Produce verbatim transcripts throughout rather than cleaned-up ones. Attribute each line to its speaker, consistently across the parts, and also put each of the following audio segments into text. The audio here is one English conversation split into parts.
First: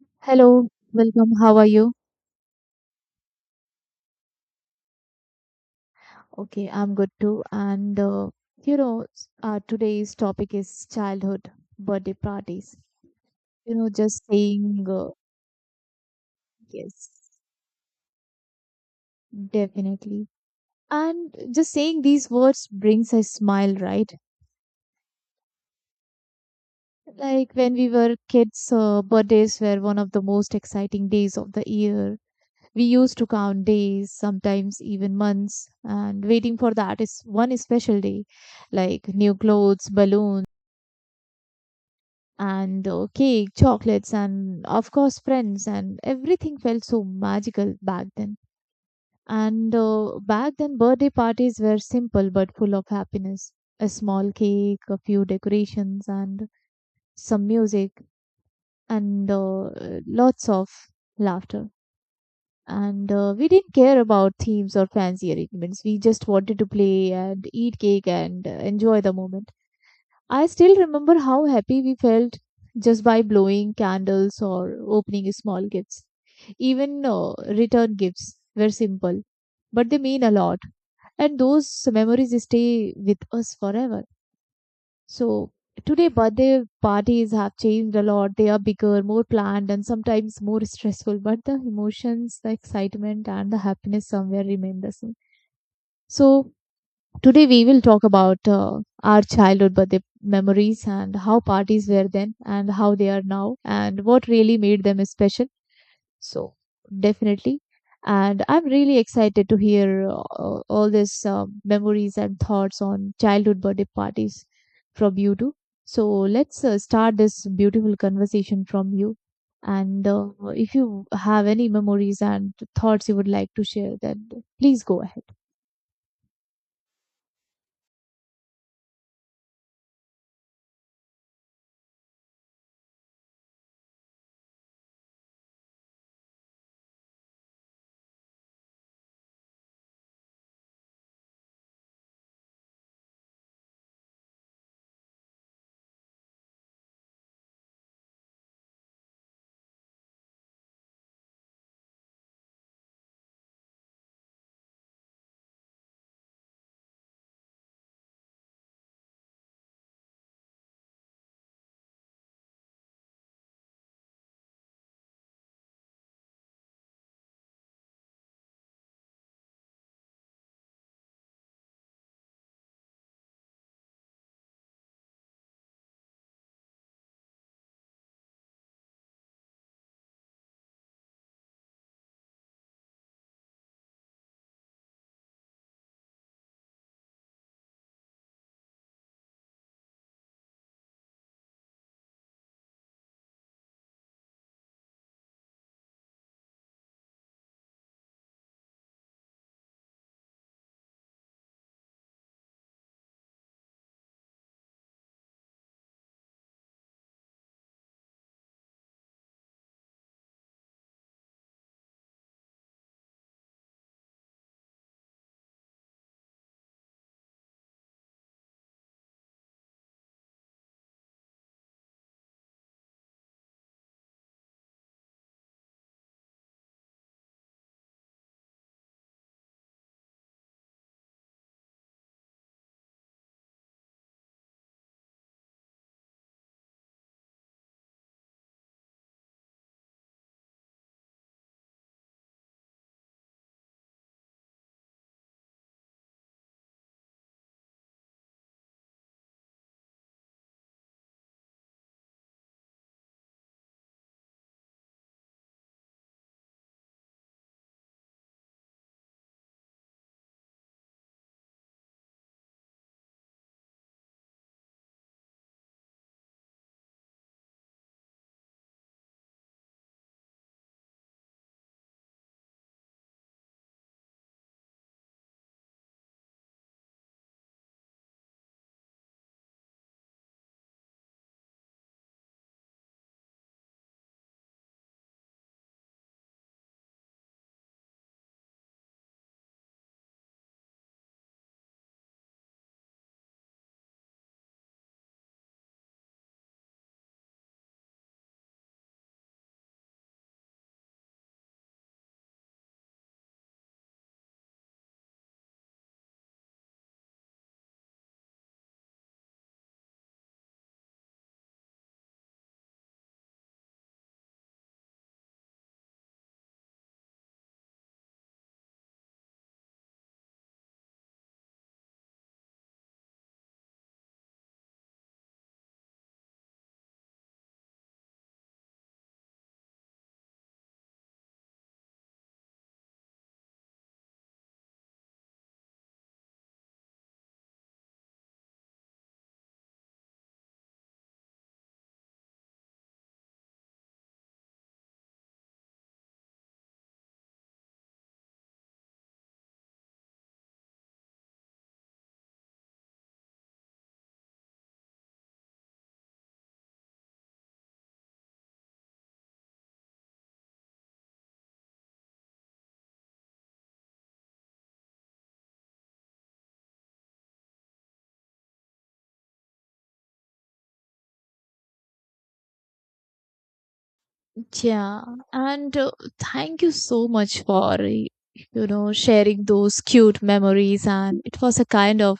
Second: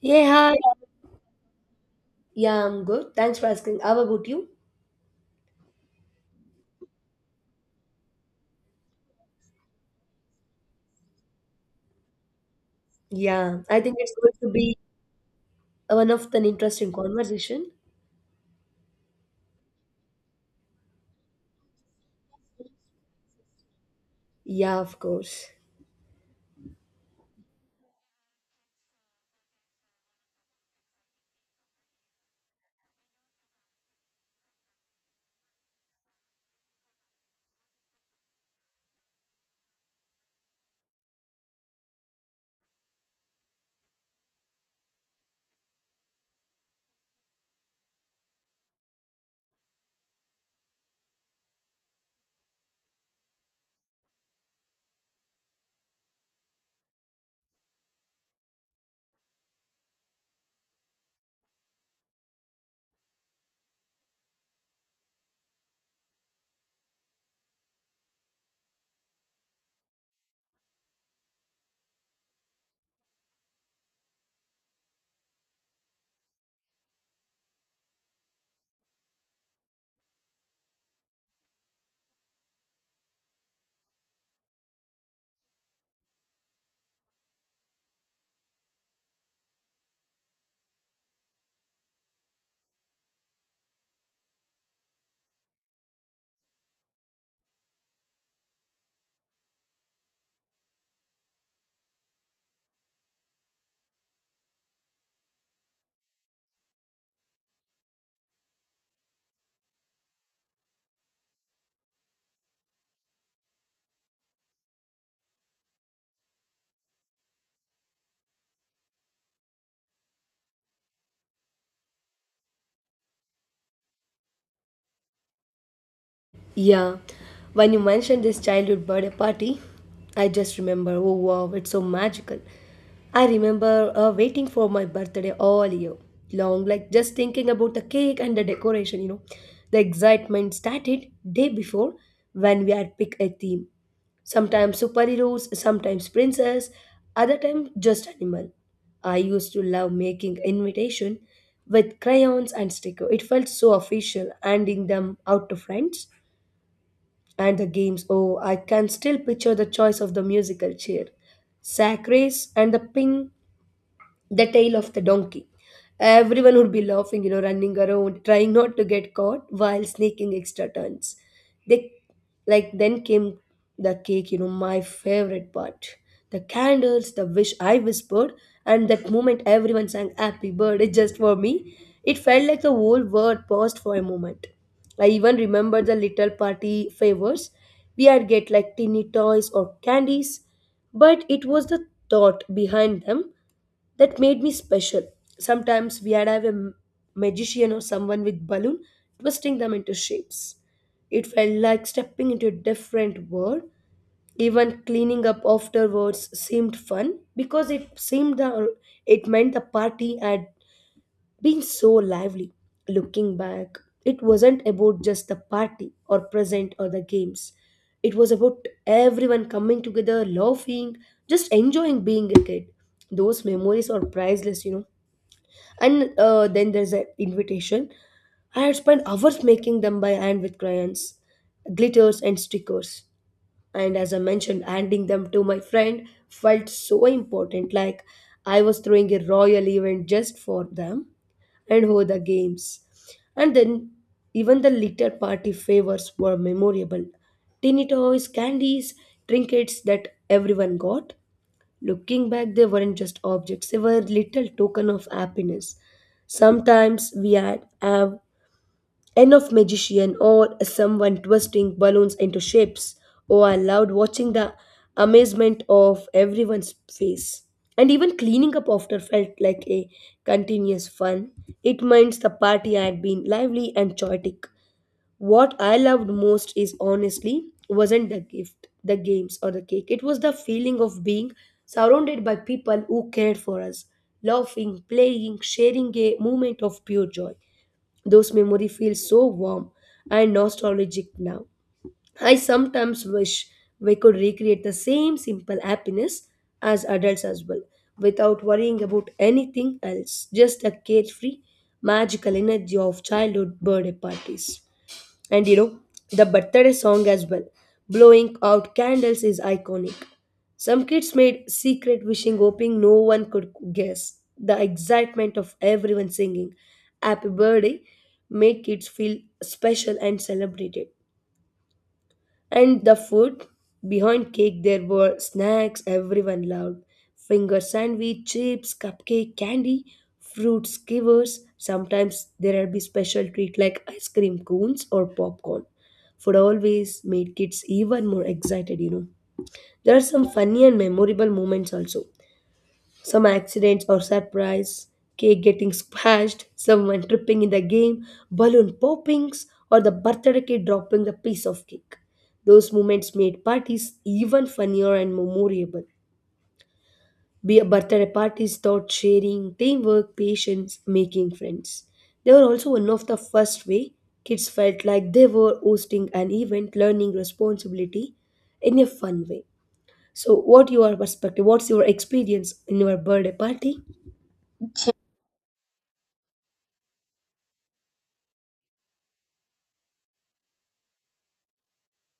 Speaker 1: Hey, hi.
Speaker 2: Hello, welcome. How are you?
Speaker 1: Yeah, I'm good. Thanks for asking. How about you?
Speaker 2: Okay, I'm good too. And uh, you know, s- uh, today's topic is childhood birthday parties.
Speaker 1: Yeah,
Speaker 2: You
Speaker 1: I
Speaker 2: know,
Speaker 1: think it's
Speaker 2: just
Speaker 1: going to be
Speaker 2: saying uh,
Speaker 1: one of an interesting
Speaker 2: yes,
Speaker 1: conversation.
Speaker 2: definitely. And just saying these words brings a smile, right?
Speaker 1: Yeah, of course.
Speaker 2: Like when we were kids, uh, birthdays were one of the most exciting days of the year. We used to count days, sometimes even months, and waiting for that is one special day, like new clothes, balloons and uh, cake, chocolates, and of course, friends, and everything felt so magical back then. And uh, back then, birthday parties were simple but full of happiness. A small cake, a few decorations, and some music, and uh, lots of laughter. And uh, we didn't care about themes or fancy arrangements. We just wanted to play and eat cake and uh, enjoy the moment. I still remember how happy we felt just by blowing candles or opening small gifts. Even uh, return gifts were simple, but they mean a lot. And those memories stay with us forever. So today, birthday parties have changed a lot. They are bigger, more planned, and sometimes more stressful. But the emotions, the excitement, and the happiness somewhere remain the same. So Today we will talk about uh, our childhood birthday memories and how parties were then and how they are now and what really made them special. So definitely, and I'm really excited to hear uh, all these uh, memories and thoughts on childhood birthday parties from you too. So let's uh, start this beautiful conversation from you. And uh, if you have any memories and thoughts you would like to share, then please go ahead.
Speaker 1: Yeah, when you mentioned this childhood birthday party, I just remember, oh wow, it's so magical. I remember uh, waiting for my birthday all year long, like just thinking about the cake and the decoration, you know. The excitement started day before when we had picked a theme. Sometimes superheroes, sometimes princess, other time just animal. I used to love making invitation with crayons and sticker. It felt so official, handing them out to friends. And the games, oh, I can still picture the choice of the musical chair, sack race, and the ping the tail of the donkey. Everyone would be laughing, you know, running around, trying not to get caught while sneaking extra turns. They like then came the cake, you know, my favorite part. The candles, the wish I whispered, and that moment everyone sang happy birthday just for me. It felt like the whole world paused for a moment. I even remember the little party favors. We had get like teeny toys or candies, but it was the thought behind them that made me special. Sometimes we'd have a m- magician or someone with balloon twisting them into shapes. It felt like stepping into a different world. Even cleaning up afterwards seemed fun because it seemed the, it meant the party had been so lively. Looking back, it wasn't about just the party or present or the games. It was about everyone coming together, laughing, just enjoying being a kid. Those memories are priceless, you know. And uh, then there's an invitation. I had spent hours making them by hand with crayons, glitters, and stickers. And as I mentioned, handing them to my friend felt so important, like I was throwing a royal event just for them and oh, the games. And then even the little party favors were memorable. Teeny toys, candies, trinkets that everyone got. Looking back, they weren't just objects, they were little token of happiness. Sometimes we had have enough magician or someone twisting balloons into shapes, or I loved watching the amazement of everyone's face. And even cleaning up after felt like a continuous fun. It means the party had been lively and chaotic. What I loved most is honestly wasn't the gift, the games, or the cake. It was the feeling of being surrounded by people who cared for us, laughing, playing, sharing a moment of pure joy. Those memories feel so warm and nostalgic now. I sometimes wish we could recreate the same simple happiness as adults as well, without worrying about anything else, just the carefree, magical energy of childhood birthday parties. And you know, the birthday song as well. Blowing out candles is iconic. Some kids made secret wishing, hoping no one could guess. The excitement of everyone singing happy birthday made kids feel special and celebrated. And the food? Behind cake, there were snacks everyone loved: finger sandwich, chips, cupcake, candy, fruit skewers. Sometimes there'd be special treat like ice cream cones or popcorn. Food always made kids even more excited, you know. There are some funny and memorable moments also, some accidents or surprise: cake getting smashed, someone tripping in the game, balloon poppings, or the birthday kid dropping a piece of cake. Those moments made parties even funnier and memorable. Be birthday parties taught sharing, teamwork, patience, making friends. They were also one of the first way kids felt like they were hosting an event, learning responsibility in a fun way. So, what your perspective? What's your experience in your birthday party?
Speaker 2: Yeah, and uh, thank you so much for y- you know sharing those cute memories, and it was a kind of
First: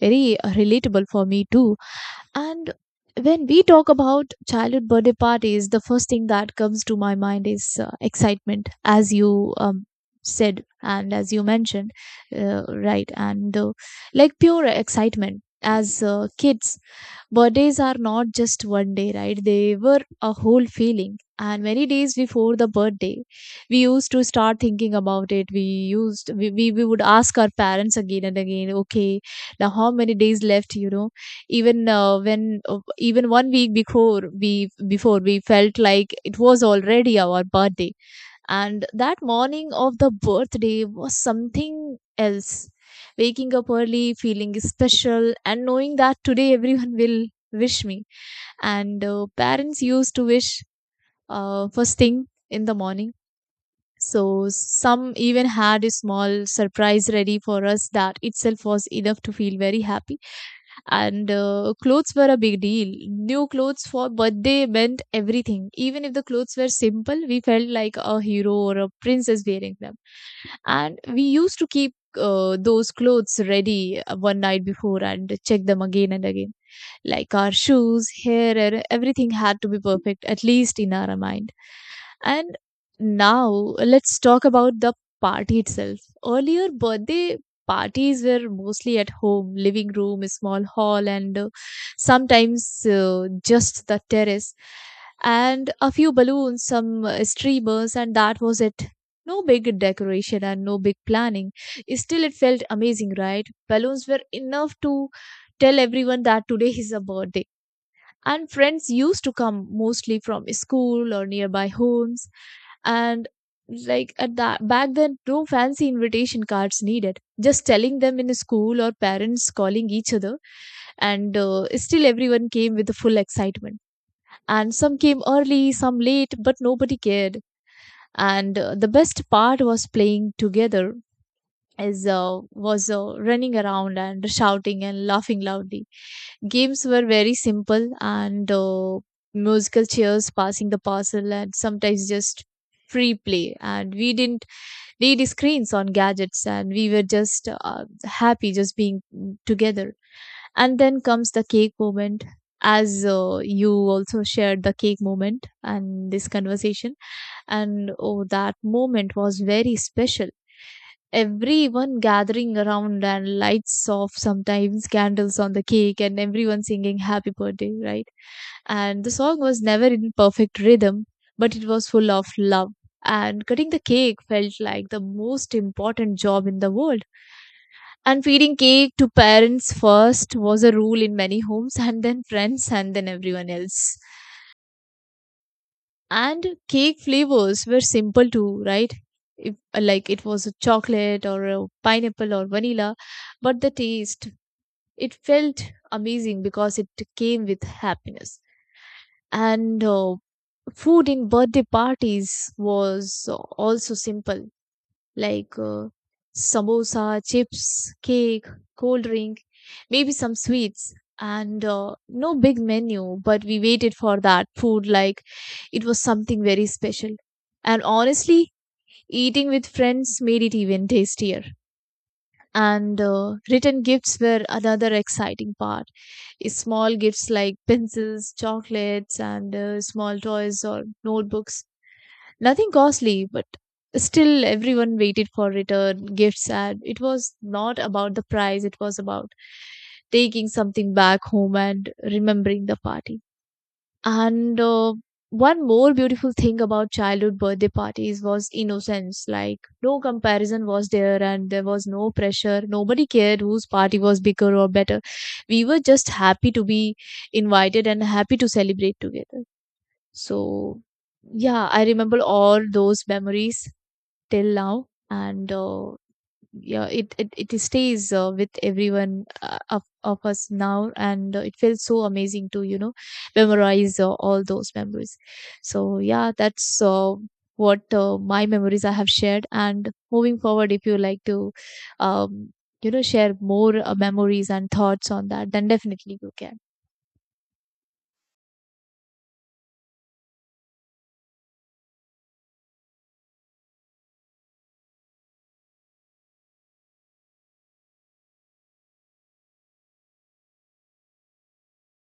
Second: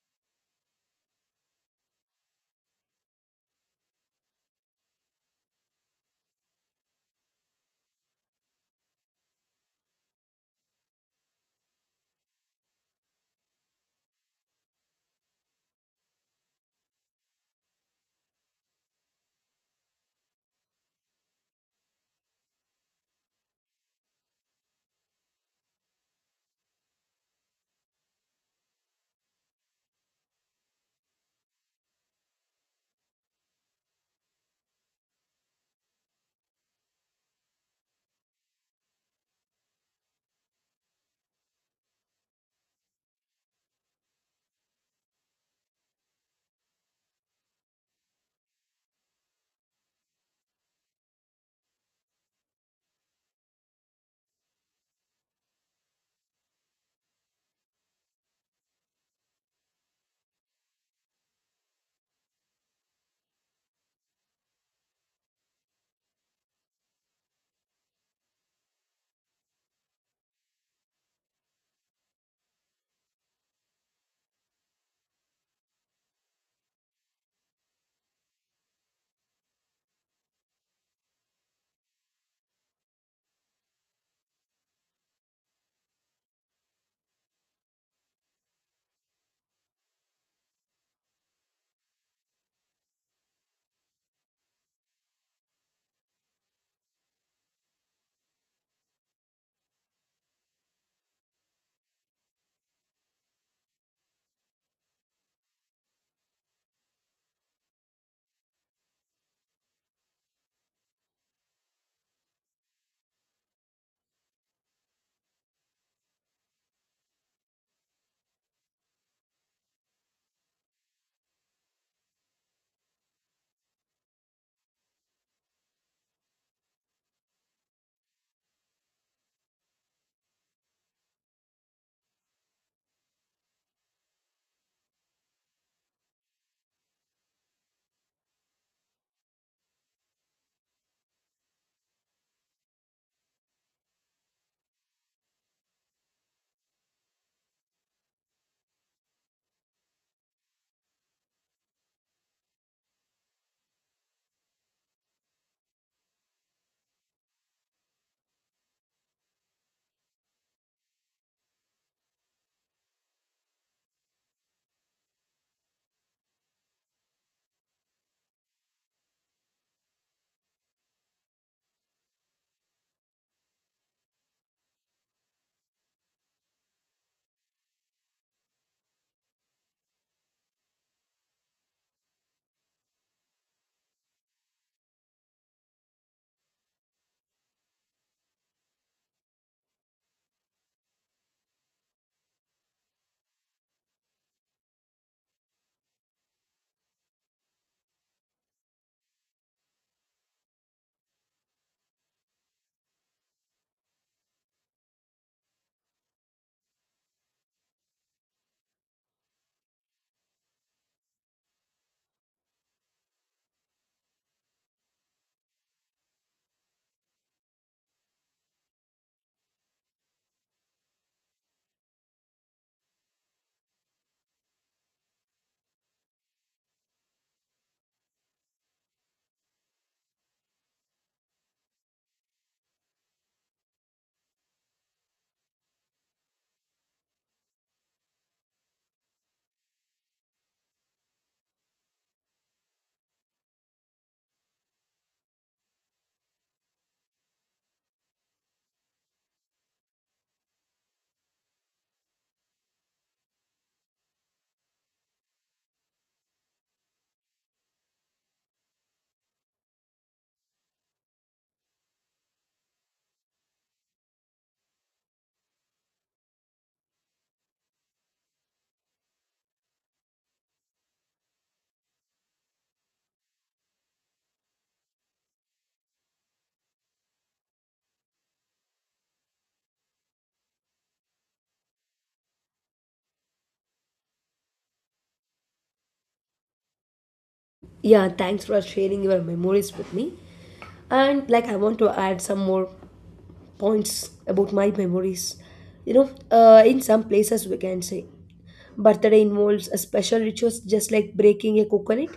Speaker 2: very uh, relatable for me too. And when we talk about childhood birthday parties, the first thing that comes to my mind is uh, excitement, as you um, said, and as you mentioned, uh, right? And uh, like pure excitement. As uh, kids, birthdays are not just one day, right? They were a whole feeling. And many days before the birthday, we used to start thinking about it. We used we, we, we would ask our parents again and again, okay, now how many days left, you know? Even uh, when uh, even one week before, we before we felt like it was already our birthday. And that morning of the birthday was something else, waking up early, feeling special, and knowing that today everyone will wish me. And uh, parents used to wish uh, first thing in the morning. So some even had a small surprise ready for us, that itself was enough to feel very happy. And uh, clothes were a big deal. New clothes for birthday meant everything. Even if the clothes were simple, we felt like a hero or a princess wearing them. And we used to keep uh, those clothes ready uh, one night before, and check them again and again, like our shoes, hair, and everything had to be perfect, at least in our mind. And now let's talk about the party itself. Earlier, birthday parties were mostly at home, living room, a small hall, and uh, sometimes uh, just the terrace, and a few balloons, some uh, streamers, and that was it. No big decoration and no big planning. Still, it felt amazing, right? Balloons were enough to tell everyone that today is a birthday. And friends used to come mostly from school or nearby homes. And like at that back then, no fancy invitation cards needed. Just telling them in school, or parents calling each other, and uh, still everyone came with the full excitement. And some came early, some late, but nobody cared. And uh, the best part was playing together, is uh, was uh, running around and shouting and laughing loudly. Games were very simple, and uh, musical chairs, passing the parcel, and sometimes just free play. And we didn't need screens on gadgets, and we were just uh, happy just being together. And then comes the cake moment, as uh, you also shared the cake moment and this conversation. And oh, that moment was very special. Everyone gathering around and lights off, sometimes candles on the cake, and everyone singing happy birthday, right? And the song was never in perfect rhythm, but it was full of love. And cutting the cake felt like the most important job in the world. And feeding cake to parents first was a rule in many homes, and then friends, and then everyone else. And cake flavors were simple too, right? If, uh, like it was a chocolate or a pineapple or vanilla, but the taste, it felt amazing because it came with happiness. And uh, food in birthday parties was also simple, like uh, samosa, chips, cake, cold drink, maybe some sweets. And uh, no big menu, but we waited for that food like it was something very special. And honestly, eating with friends made it even tastier. And uh, written gifts were another exciting part. Small gifts like pencils, chocolates, and uh, small toys or notebooks. Nothing costly, but still everyone waited for return, gifts, and it was not about the price, it was about taking something back home and remembering the party. And uh, one more beautiful thing about childhood birthday parties was innocence. Like, no comparison was there, and there was no pressure. Nobody cared whose party was bigger or better. We were just happy to be invited and happy to celebrate together. So, yeah, I remember all those memories till now, and uh, yeah, it it it stays uh, with everyone uh, of of us now, and uh, it feels so amazing to you know memorize uh, all those memories. So yeah, that's uh, what uh, my memories I have shared, and moving forward, if you like to, um, you know, share more uh, memories and thoughts on that, then definitely you can.
Speaker 1: Yeah, thanks for sharing your memories with me. And like, I want to add some more points about my memories. You know, uh, in some places we can say birthday involves a special rituals just like breaking a coconut,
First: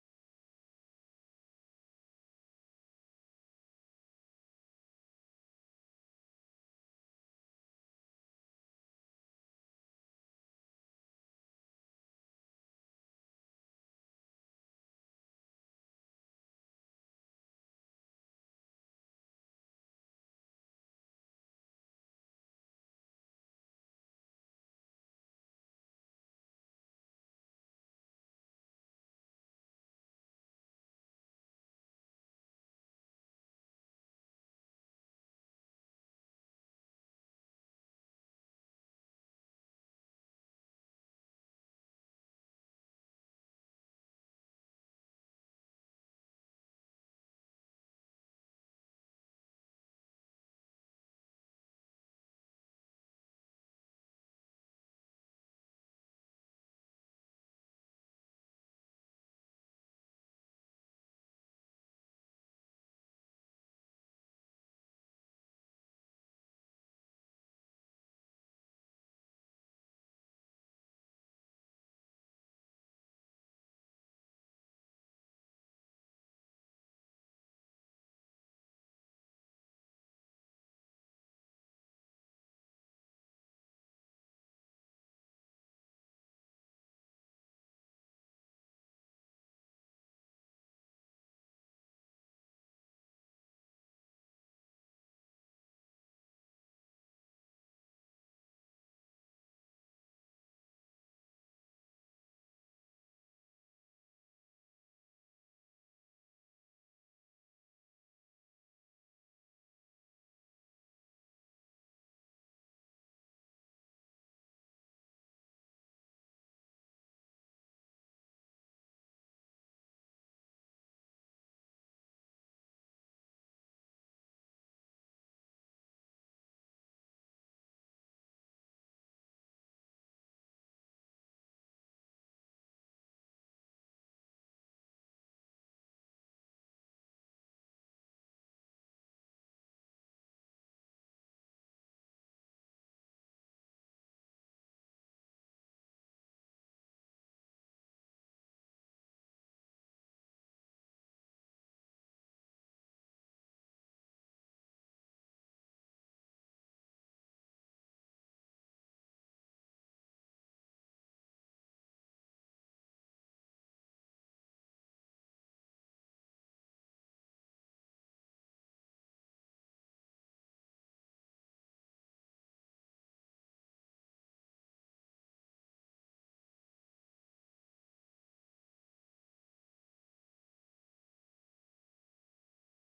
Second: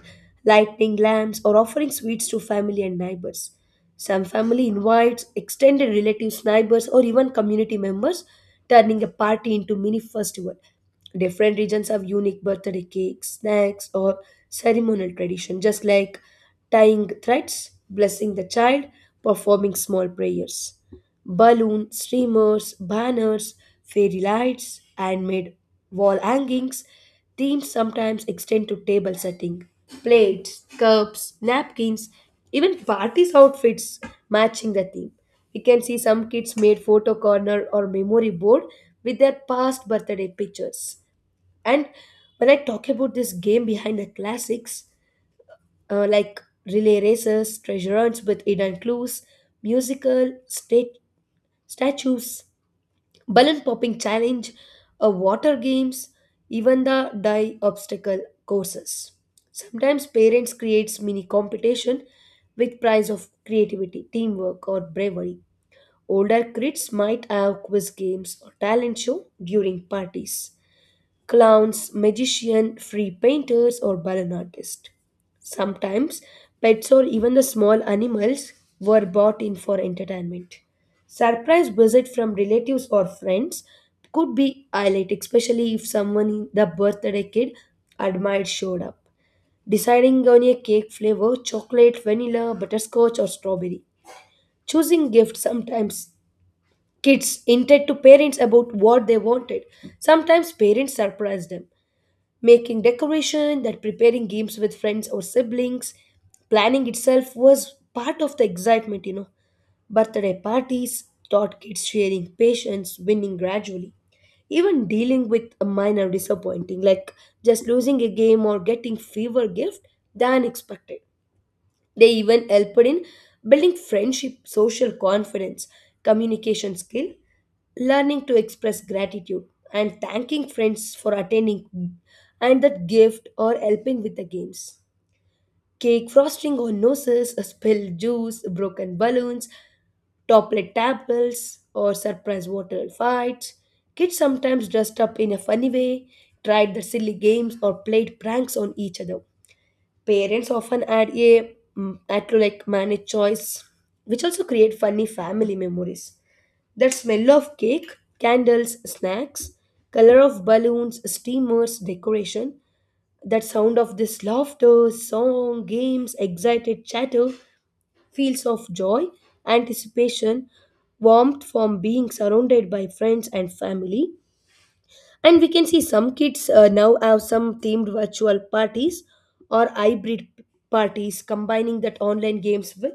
Speaker 1: lighting lamps, or offering sweets to family and neighbors. Some family invites extended relatives, neighbors, or even community members, turning a party into mini festival. Different regions have unique birthday cakes, snacks, or ceremonial tradition, just like tying threads, blessing the child, performing small prayers. Balloon streamers, banners, fairy lights, handmade wall hangings. Themes sometimes extend to table setting. Plates, cups, napkins, even parties' outfits matching the theme. We can see some kids made photo corner or memory board with their past birthday pictures. And when I talk about this game behind the classics, uh, like relay races, treasure hunts with hidden clues, musical, state statues, balloon popping challenge, uh, water games, even the die obstacle courses. Sometimes parents creates mini competition with prize of creativity, teamwork or bravery. Older kids might have quiz games or talent show during parties: clowns, magician, free painters, or balloon artists. Sometimes pets or even the small animals were brought in for entertainment. Surprise visit from relatives or friends could be highlighted, especially if someone the birthday kid admired showed up. Deciding on a cake flavor: chocolate, vanilla, butterscotch, or strawberry. Choosing gifts, sometimes kids hinted to parents about what they wanted. Sometimes parents surprised them making decoration, that preparing games with friends or siblings, planning itself was part of the excitement, you know. Birthday parties taught kids sharing, patience, winning gradually, even dealing with a minor disappointing, like just losing a game or getting fewer gift than expected. They even helped in building friendship, social confidence, communication skill, learning to express gratitude, and thanking friends for attending and that gift or helping with the games. Cake frosting on noses, spilled juice, broken balloons, toppled tables, or surprise water fights. Kids sometimes dressed up in a funny way, tried the silly games, or played pranks on each other. Parents often add a mm, add to like manage choice, which also create funny family memories. That smell of cake, candles, snacks, color of balloons, steamers, decoration, that sound of this laughter, song, games, excited chatter, feels of joy, anticipation, warmth from being surrounded by friends and family. And we can see some kids uh, now have some themed virtual parties or hybrid parties combining that online games with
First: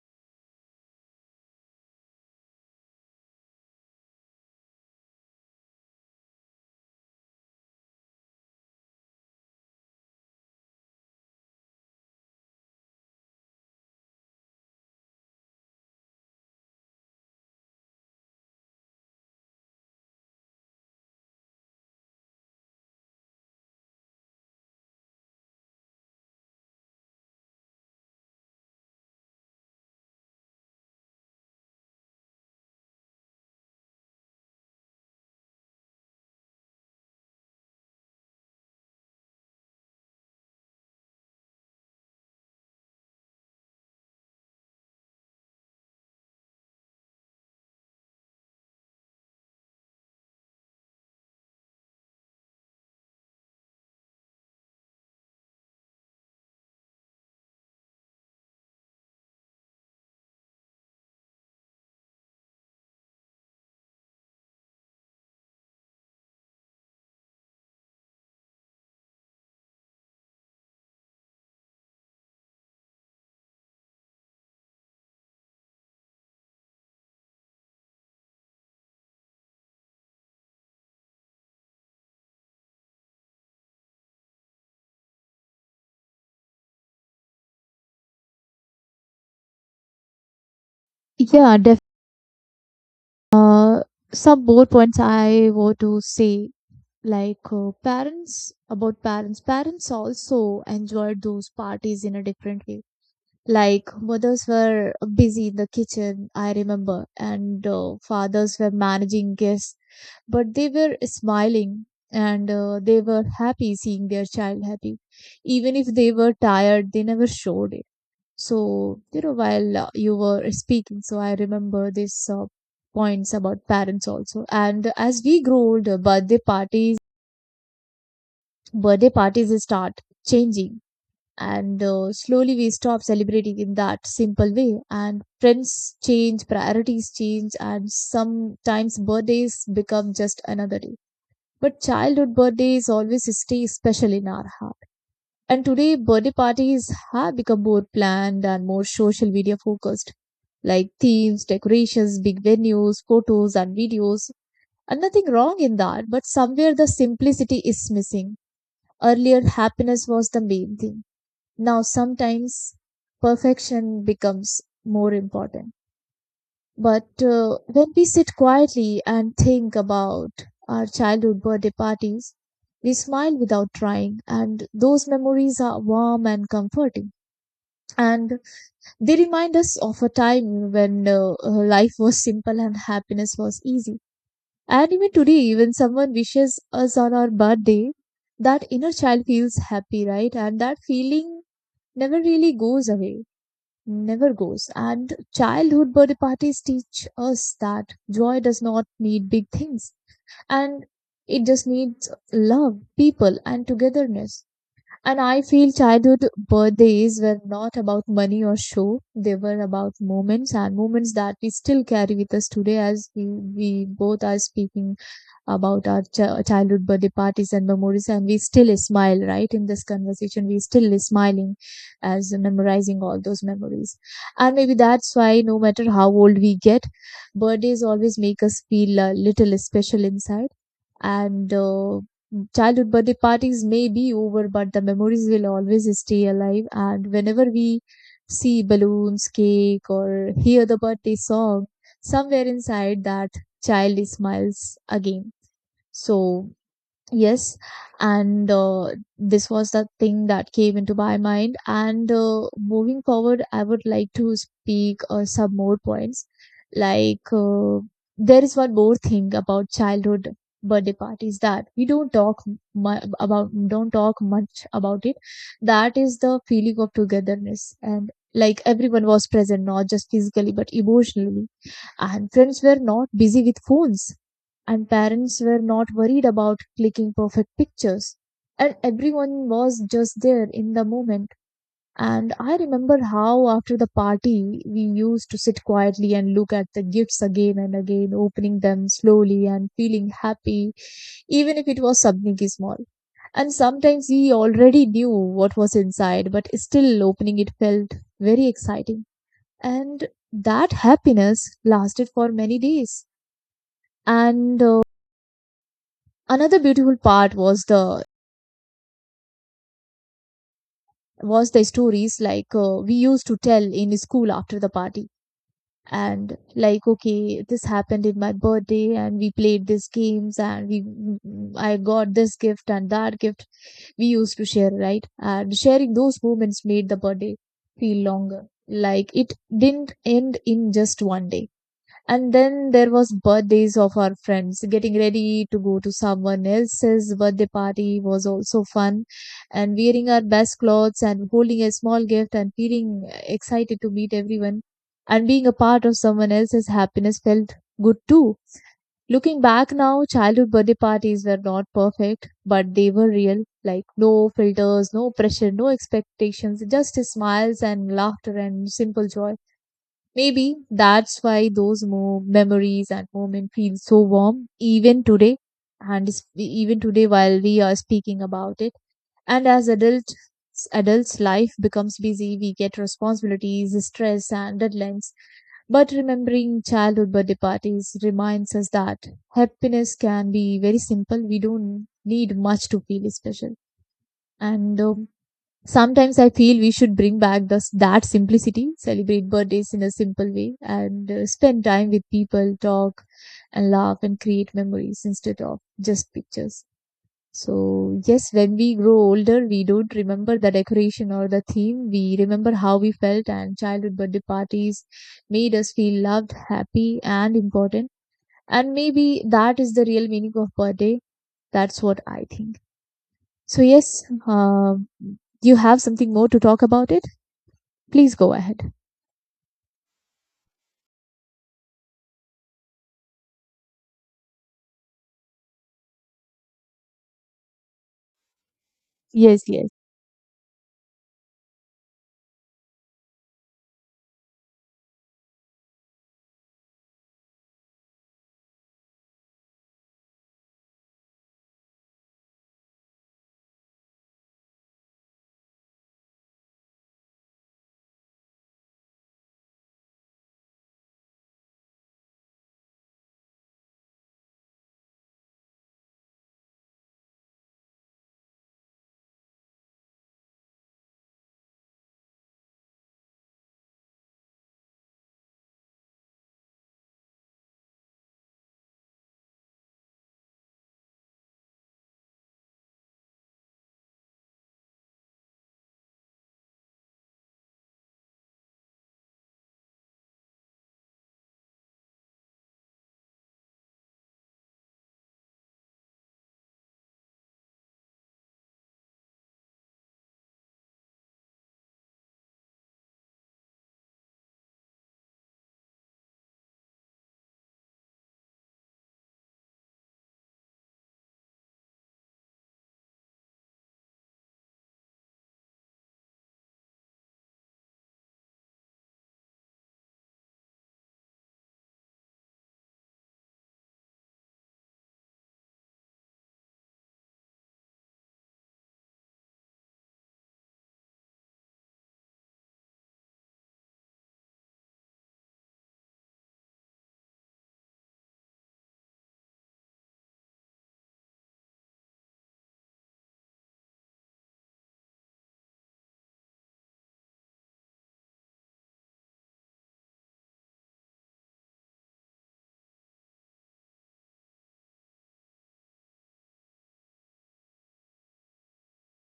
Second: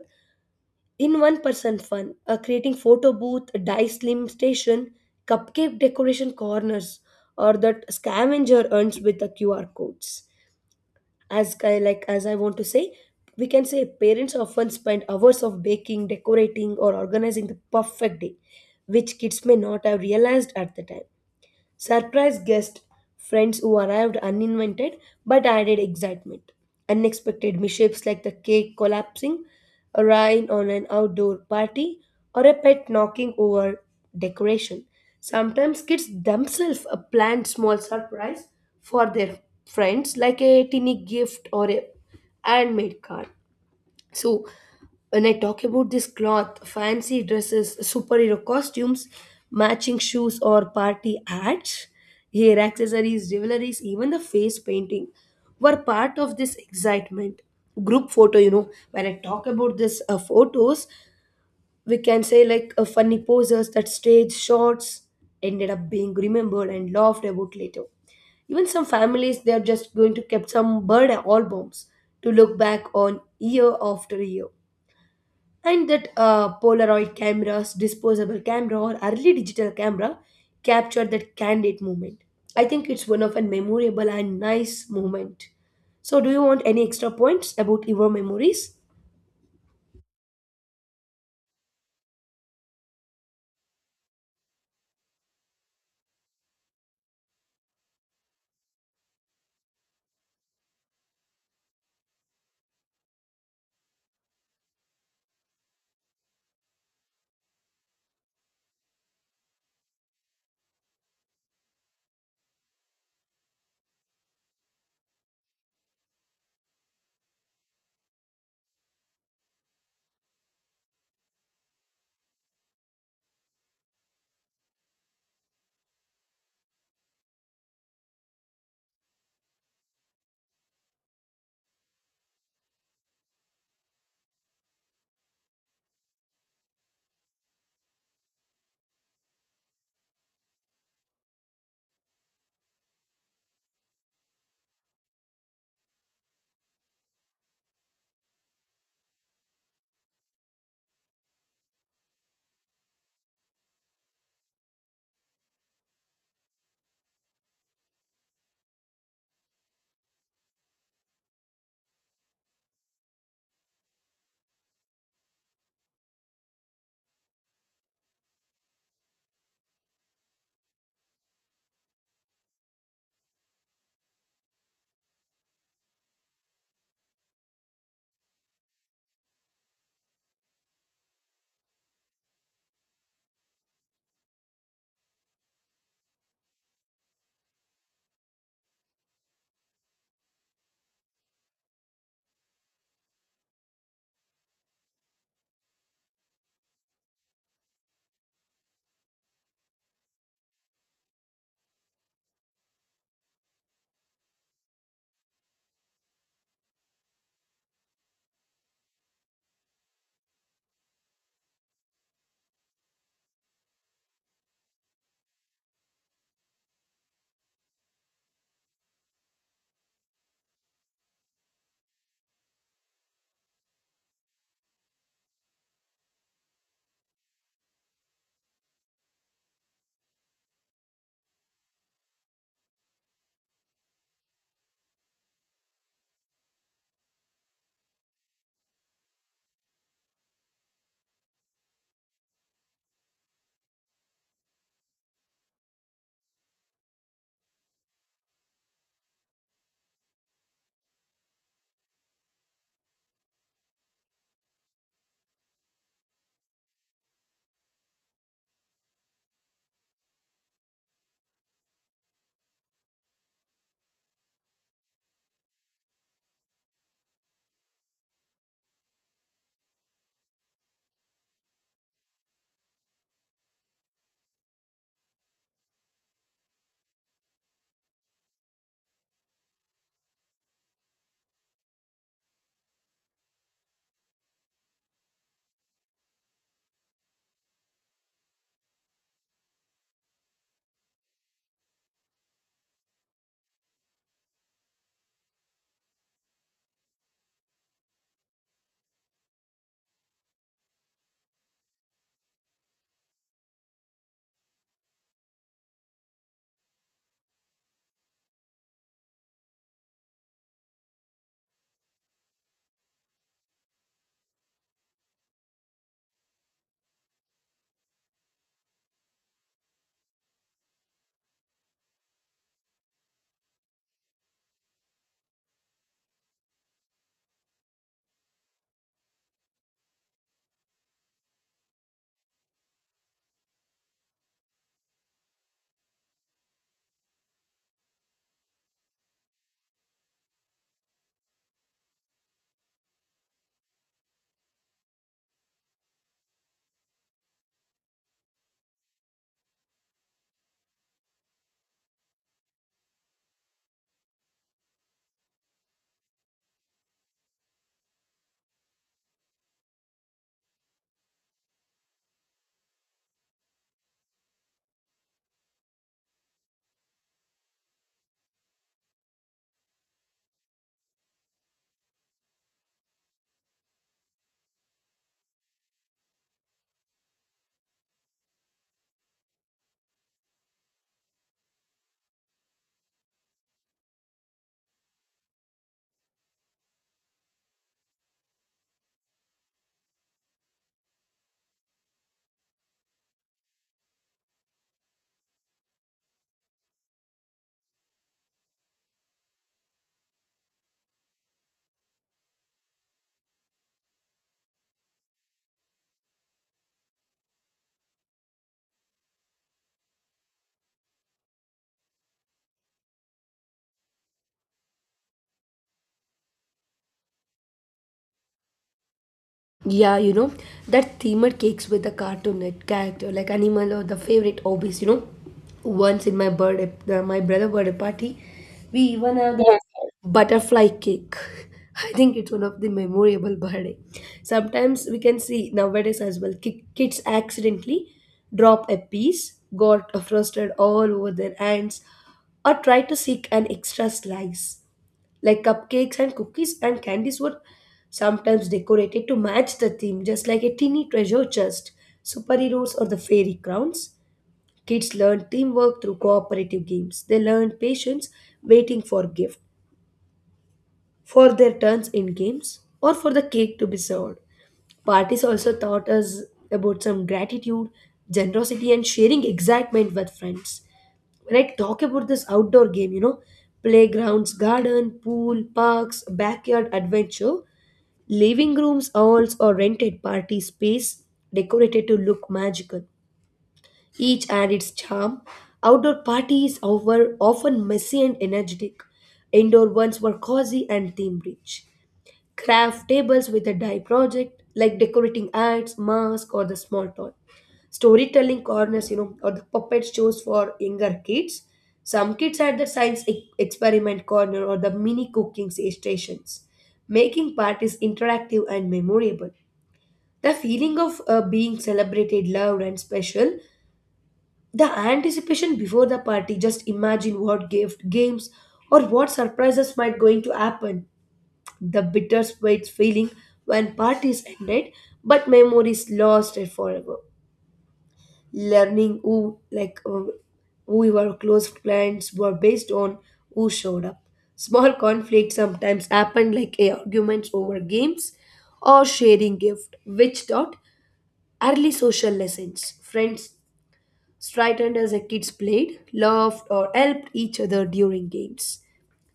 Speaker 1: in one person fun, uh, creating photo booth, die slim station, cupcake decoration corners, or that scavenger hunts with the Q R codes. As I, like as I want to say, we can say parents often spend hours of baking, decorating, or organizing the perfect day, which kids may not have realized at the time. Surprise guests, friends who arrived uninvited but added excitement. Unexpected mishaps like the cake collapsing, a rain on an outdoor party, or a pet knocking over decoration. Sometimes kids themselves uh, plan small surprise for their friends, like a tiny gift or a handmade card. So when I talk about this cloth, fancy dresses, superhero costumes, matching shoes or party hats, hair accessories, jewelries, even the face painting were part of this excitement. Group photo, you know, when I talk about this uh, photos, we can say like uh, funny poses that stage shots ended up being remembered and laughed about later. Even some families, they are just going to keep some bird albums to look back on year after year and that uh, polaroid cameras, disposable camera or early digital camera captured that candid moment. I think it's one of a memorable and nice moment. So do you want any extra points about your memories?
Speaker 2: Yeah, definitely. Uh, some more points I want to say, like uh, parents, about parents. Parents also enjoyed those parties in a different way. Like mothers were busy in the kitchen, I remember, and uh, fathers were managing guests, but they were smiling, and uh, they were happy seeing their child happy. Even if they were tired, they never showed it. So, you know, while uh, you were speaking, so I remember this uh, points about parents also. And as we grow older, birthday parties, birthday parties start changing, and uh, slowly we stop celebrating in that simple way. And friends change, priorities change, and sometimes birthdays become just another day. But childhood birthdays always stay special in our heart. And today, birthday parties have become more planned and more social media focused, like themes, decorations, big venues, photos, and videos. And nothing wrong in that, but somewhere the simplicity is missing. Earlier, happiness was the main thing. Now, sometimes perfection becomes more important. But uh, when we sit quietly and think about our childhood birthday parties, we smile without trying, and those memories are warm and comforting, and they remind us of a time when uh, uh, life was simple and happiness was easy. And even today, when someone wishes us on our birthday, that inner child feels happy, right? And that feeling never really goes away, never goes. And childhood birthday parties teach us that joy does not need big things, and it just needs love, people, and togetherness. And I feel childhood birthdays were not about money or show. They were about moments, and moments that we still carry with us today, as we, we both are speaking about our ch- childhood birthday parties and memories. And we still smile, right? In this conversation, we still smiling, as memorizing all those memories. And maybe that's why no matter how old we get, birthdays always make us feel a little special inside. And uh, childhood birthday parties may be over, but the memories will always stay alive. And whenever we see balloons, cake, or hear the birthday song, somewhere inside, that child smiles again. So yes, and uh, this was the thing that came into my mind. And uh, moving forward, I would like to speak uh, some more points. Like, uh, there is one more thing about childhood birthday parties that we don't talk mu- about, don't talk much about it. That is the feeling of togetherness. And like, everyone was present, not just physically, but emotionally. And friends were not busy with phones. And parents were not worried about clicking perfect pictures. And everyone was just there in the moment. And I remember how after the party, we used to sit quietly and look at the gifts again and again, opening them slowly and feeling happy, even if it was something small. And sometimes we already knew what was inside, but still opening it felt very exciting, and that happiness lasted for many days. And uh, Another beautiful part was the was the stories. Like uh, we used to tell in school after the party, and like, okay, this happened in my birthday and we played these games and we I got this gift and that gift. We used to share, right? And sharing those moments made the birthday feel longer, like it didn't end in just one day. And then there was birthdays of our friends. Getting ready to go to someone else's birthday party was also fun. And wearing our best clothes and holding a small gift and feeling excited to meet everyone and being a part of someone else's happiness felt good too. Looking back now, childhood birthday parties were not perfect, but they were real. Like, no filters, no pressure, no expectations, just smiles and laughter and simple joy. Maybe that's why those mo- memories and moment feel so warm even today, and s- even today while we are speaking about it. And as adults, adults' life becomes busy. We get responsibilities, stress, and deadlines. But remembering childhood birthday parties reminds us that happiness can be very simple. We don't need much to feel special. And um, Sometimes I feel we should bring back this, that simplicity, celebrate birthdays in a simple way, and uh, spend time with people, talk and laugh and create memories instead of just pictures. So, yes, when we grow older, we don't remember the decoration or the theme. We remember how we felt, and childhood birthday parties made us feel loved, happy, and important. And maybe that is the real meaning of birthday. That's what I think. So, yes, um, you have something more to talk about it? Please go ahead.
Speaker 1: Yeah, you know, that themed cakes with the cartoon net character, like animal or the favorite hobbies, you know. Once in my birthday, uh, my brother birthday party, we even have
Speaker 2: Yes,
Speaker 1: that
Speaker 2: yes.
Speaker 1: yes, butterfly cake. I think it's one of the memorable birthday. Sometimes we can see nowadays as well, ki- kids accidentally drop a piece, got frosted all over their hands, or try to seek an extra slice. Like cupcakes and cookies and candies were sometimes decorated to match the theme, just like a teeny treasure chest, superheroes, or the fairy crowns. Kids learn teamwork through cooperative games. They learn patience waiting for gift, for their turns in games, or for the cake to be served. Parties also taught us about some gratitude, generosity, and sharing excitement with friends. When I talk about this outdoor game, you know, playgrounds, garden, pool, parks, backyard adventure, living rooms, halls, or rented party space decorated to look magical. Each had its charm. Outdoor parties were often messy and energetic. Indoor ones were cozy and theme rich. Craft tables with a dye project, like decorating ads, masks, or the small toy. Storytelling corners, you know, or the puppet shows for younger kids. Some kids had the science e- experiment corner or the mini cooking s- stations, making parties interactive and memorable. The feeling of uh, being celebrated, loved, and special, the anticipation before the party, just imagine what gift, games, or what surprises might going to happen. The bittersweet feeling when parties ended, but memories lost it forever. Learning who, like, uh, who your close friends were based on who showed up. Small conflicts sometimes happen like eh, arguments over games or sharing gift, which taught early social lessons. Friends straightened as the kids played, laughed, or helped each other during games.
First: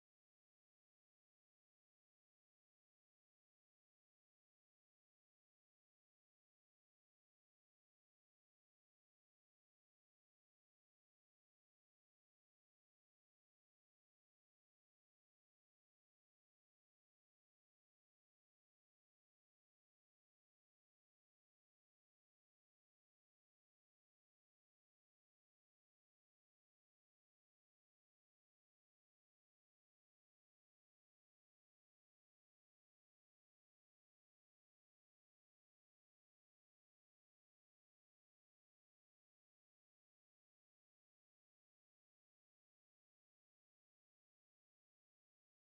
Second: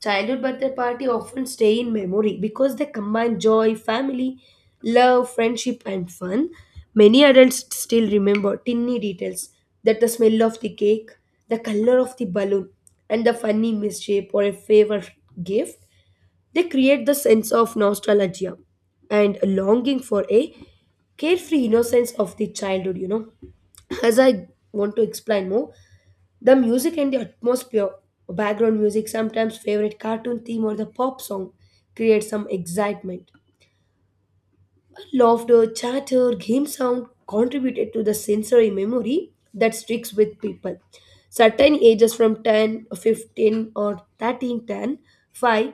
Speaker 1: Childhood birthday party often stay in memory because they combine joy, family, love, friendship, and fun. Many adults still remember tiny details, that the smell of the cake, the color of the balloon, and the funny mischief or a favorite gift. They create the sense of nostalgia and a longing for a carefree innocence of the childhood, you know. As I want to explain more, the music and the atmosphere, background music, sometimes favorite cartoon theme or the pop song create some excitement. Laughter, chatter, game sound contributed to the sensory memory that sticks with people. Certain ages from ten, fifteen, or thirteen, ten, five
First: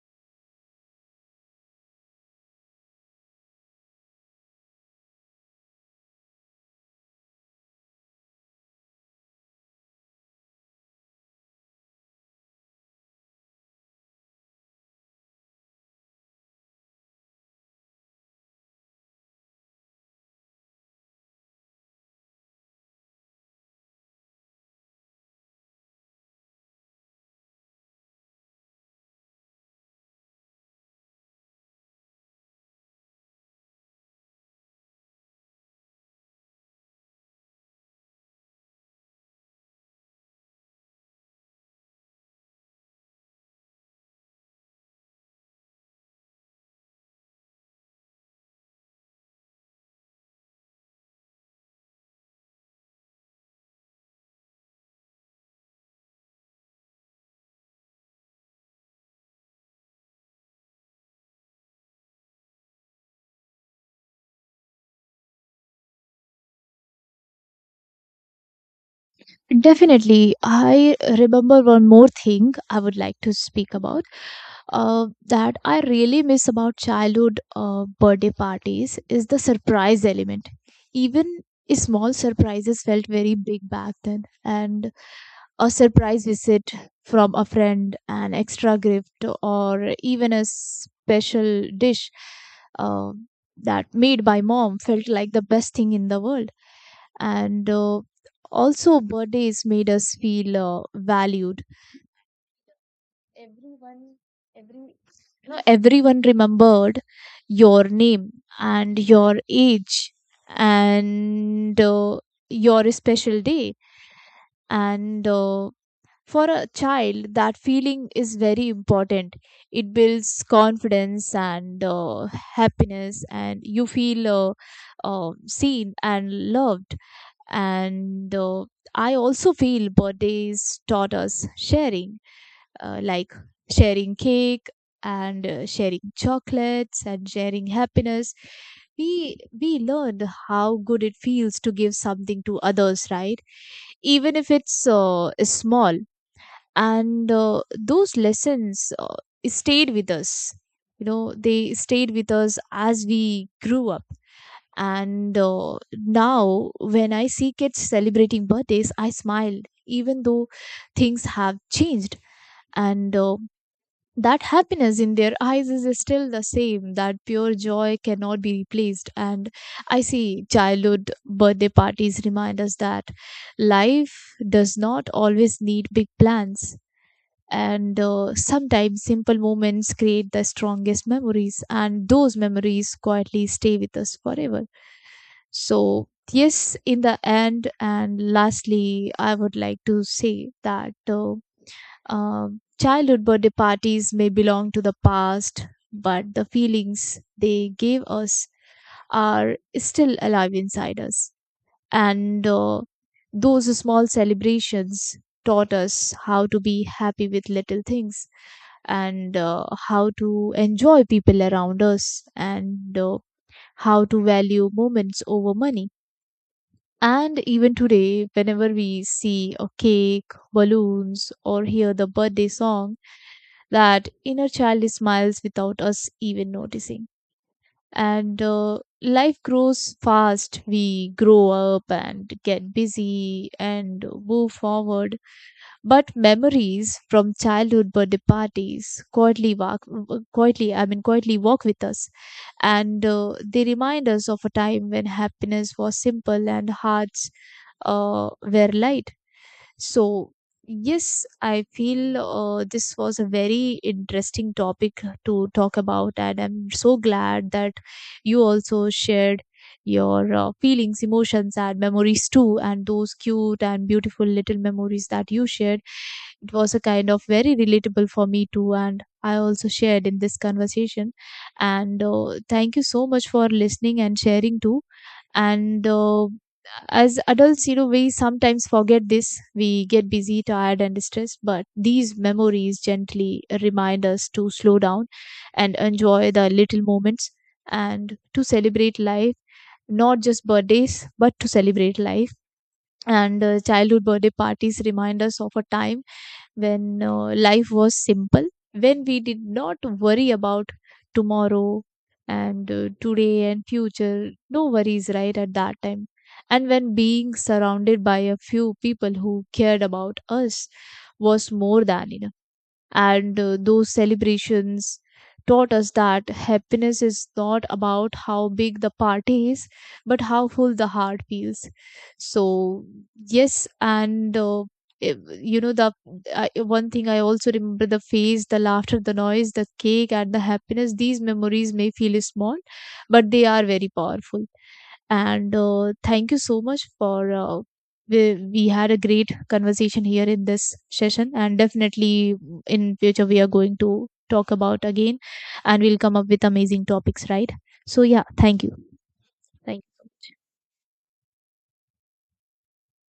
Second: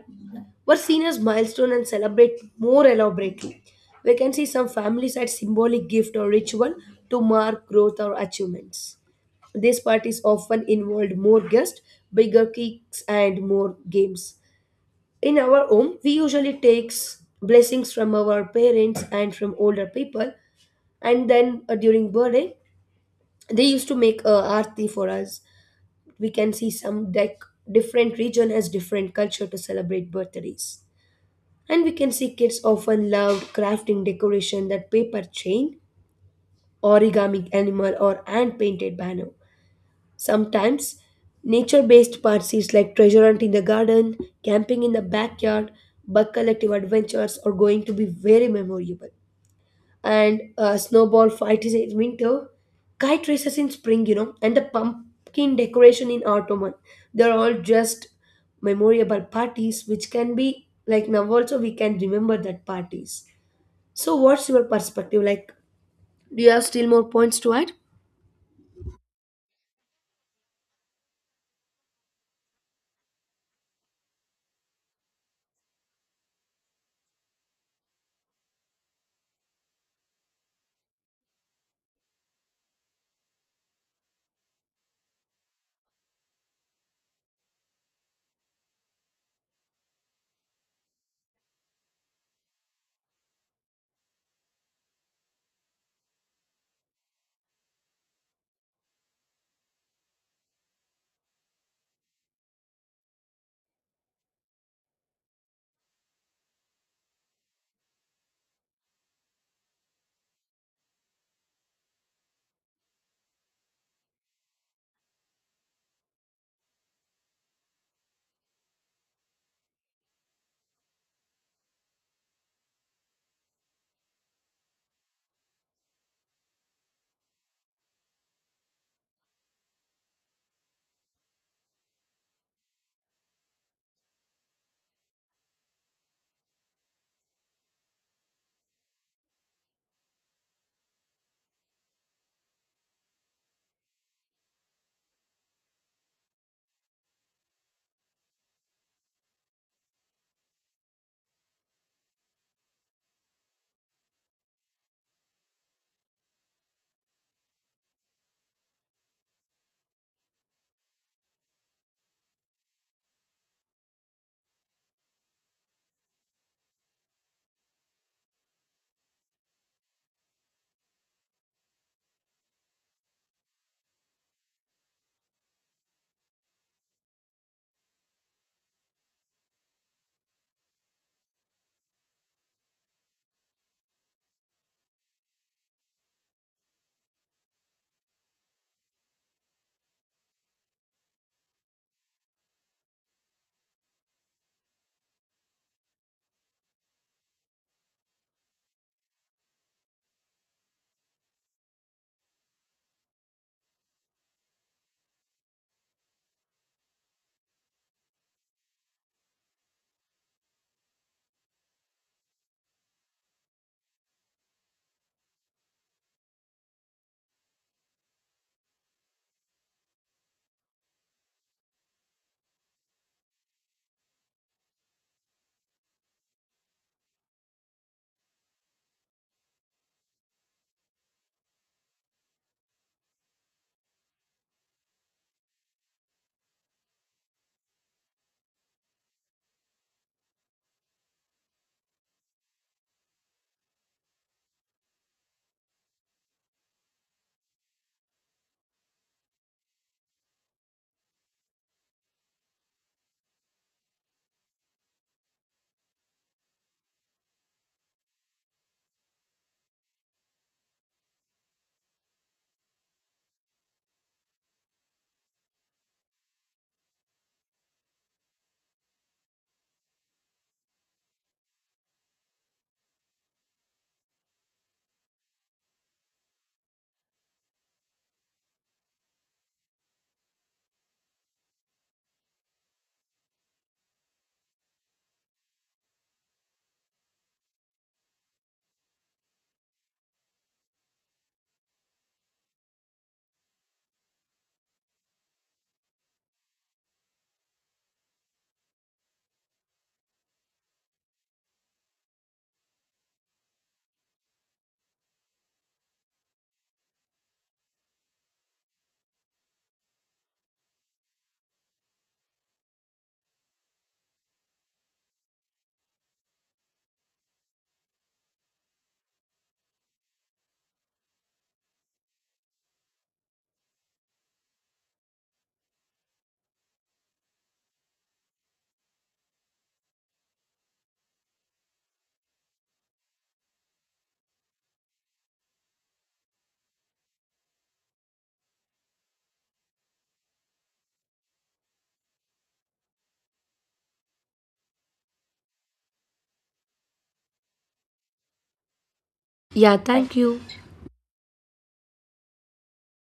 Speaker 1: were seen as milestone and celebrate more elaborately. We can see some families had symbolic gift or ritual to mark growth or achievements. These parties often involved more guests, bigger cakes, and more games. In our home, we usually takes blessings from our parents and from older people, and then uh, during birthday, they used to make a aarti for us. We can see some deck different region has different culture to celebrate birthdays. And we can see kids often loved crafting decoration that paper chain, origami animal, or hand painted banner. Sometimes nature based parties like treasure hunt in the garden, camping in the backyard, bug collective adventures are going to be very memorable. And uh, snowball fight is in winter, kite races in spring, you know, and the pumpkin decoration in autumn. They're all just memorable parties which can be like now also we can remember that parties. So, what's your perspective like? Do you have still more points to add?
Speaker 2: Definitely. I remember one more thing I would like to speak about, uh, that I really miss about childhood uh, birthday parties is the surprise element. Even small surprises felt very big back then. And a surprise visit from a friend, an extra gift, or even a special dish, uh, that made by mom, felt like the best thing in the world. And uh, Also, birthdays made us feel, uh, valued. Everyone, every you know, everyone remembered your name and your age and uh, your special day, and uh, for a child, that feeling is very important. It builds confidence and uh, happiness, and you feel uh, uh, seen and loved. And uh, I also feel birthdays taught us sharing, uh, like sharing cake and uh, sharing chocolates and sharing happiness. We we learned how good it feels to give something to others, right? Even if it's uh, small, and uh, those lessons uh, stayed with us. You know, they stayed with us as we grew up, and uh, now when I see kids celebrating birthdays, I smile. Even though things have changed, and uh, that happiness in their eyes is still the same. That pure joy cannot be replaced, and I see childhood birthday parties remind us that life does not always need big plans, and uh, sometimes simple moments create the strongest memories, and those memories quietly stay with us forever. So, yes, in the end and lastly, I would like to say that uh, um, childhood birthday parties may belong to the past, but the feelings they gave us are still alive inside us, and uh, those small celebrations taught us how to be happy with little things, and uh, how to enjoy people around us, and uh, how to value moments over money. And even today, whenever we see a cake, balloons, or hear the birthday song, that inner child smiles without us even noticing. And uh, Life grows fast. We grow up and get busy and move forward, but memories from childhood birthday parties quietly walk, quietly, I mean, quietly walk with us. And uh, They remind us of a time when happiness was simple and hearts, uh, were light. So, yes, I feel, uh, this was a very interesting topic to talk about, and I'm so glad that you also shared your, uh, feelings, emotions, and memories too, and those cute and beautiful little memories that you shared. It was a kind of very relatable for me too, and I also shared in this conversation. And uh, Thank you so much for listening and sharing too. And uh, As adults, you know, we sometimes forget this. We get busy, tired, and stressed, but these memories gently remind us to slow down and enjoy the little moments and to celebrate life, not just birthdays, but to celebrate life. And uh, Childhood birthday parties remind us of a time when, uh, life was simple, when we did not worry about tomorrow and uh, today and future. No worries, right, at that time. And when being surrounded by a few people who cared about us was more than enough. And uh, Those celebrations taught us that happiness is not about how big the party is, but how full the heart feels. So, yes, and uh, i- you know, the I one thing I also remember: the face, the laughter, the noise, the cake, and the happiness. These memories may feel small, but they are very powerful, and uh, thank you so much for uh, we, we had a great conversation here in this session, and definitely mm, in future we are going to talk about again, and we'll come up with amazing topics, right? So, yeah, thank you.
Speaker 1: Yeah,
Speaker 2: Thank
Speaker 1: thank
Speaker 2: you.
Speaker 1: you.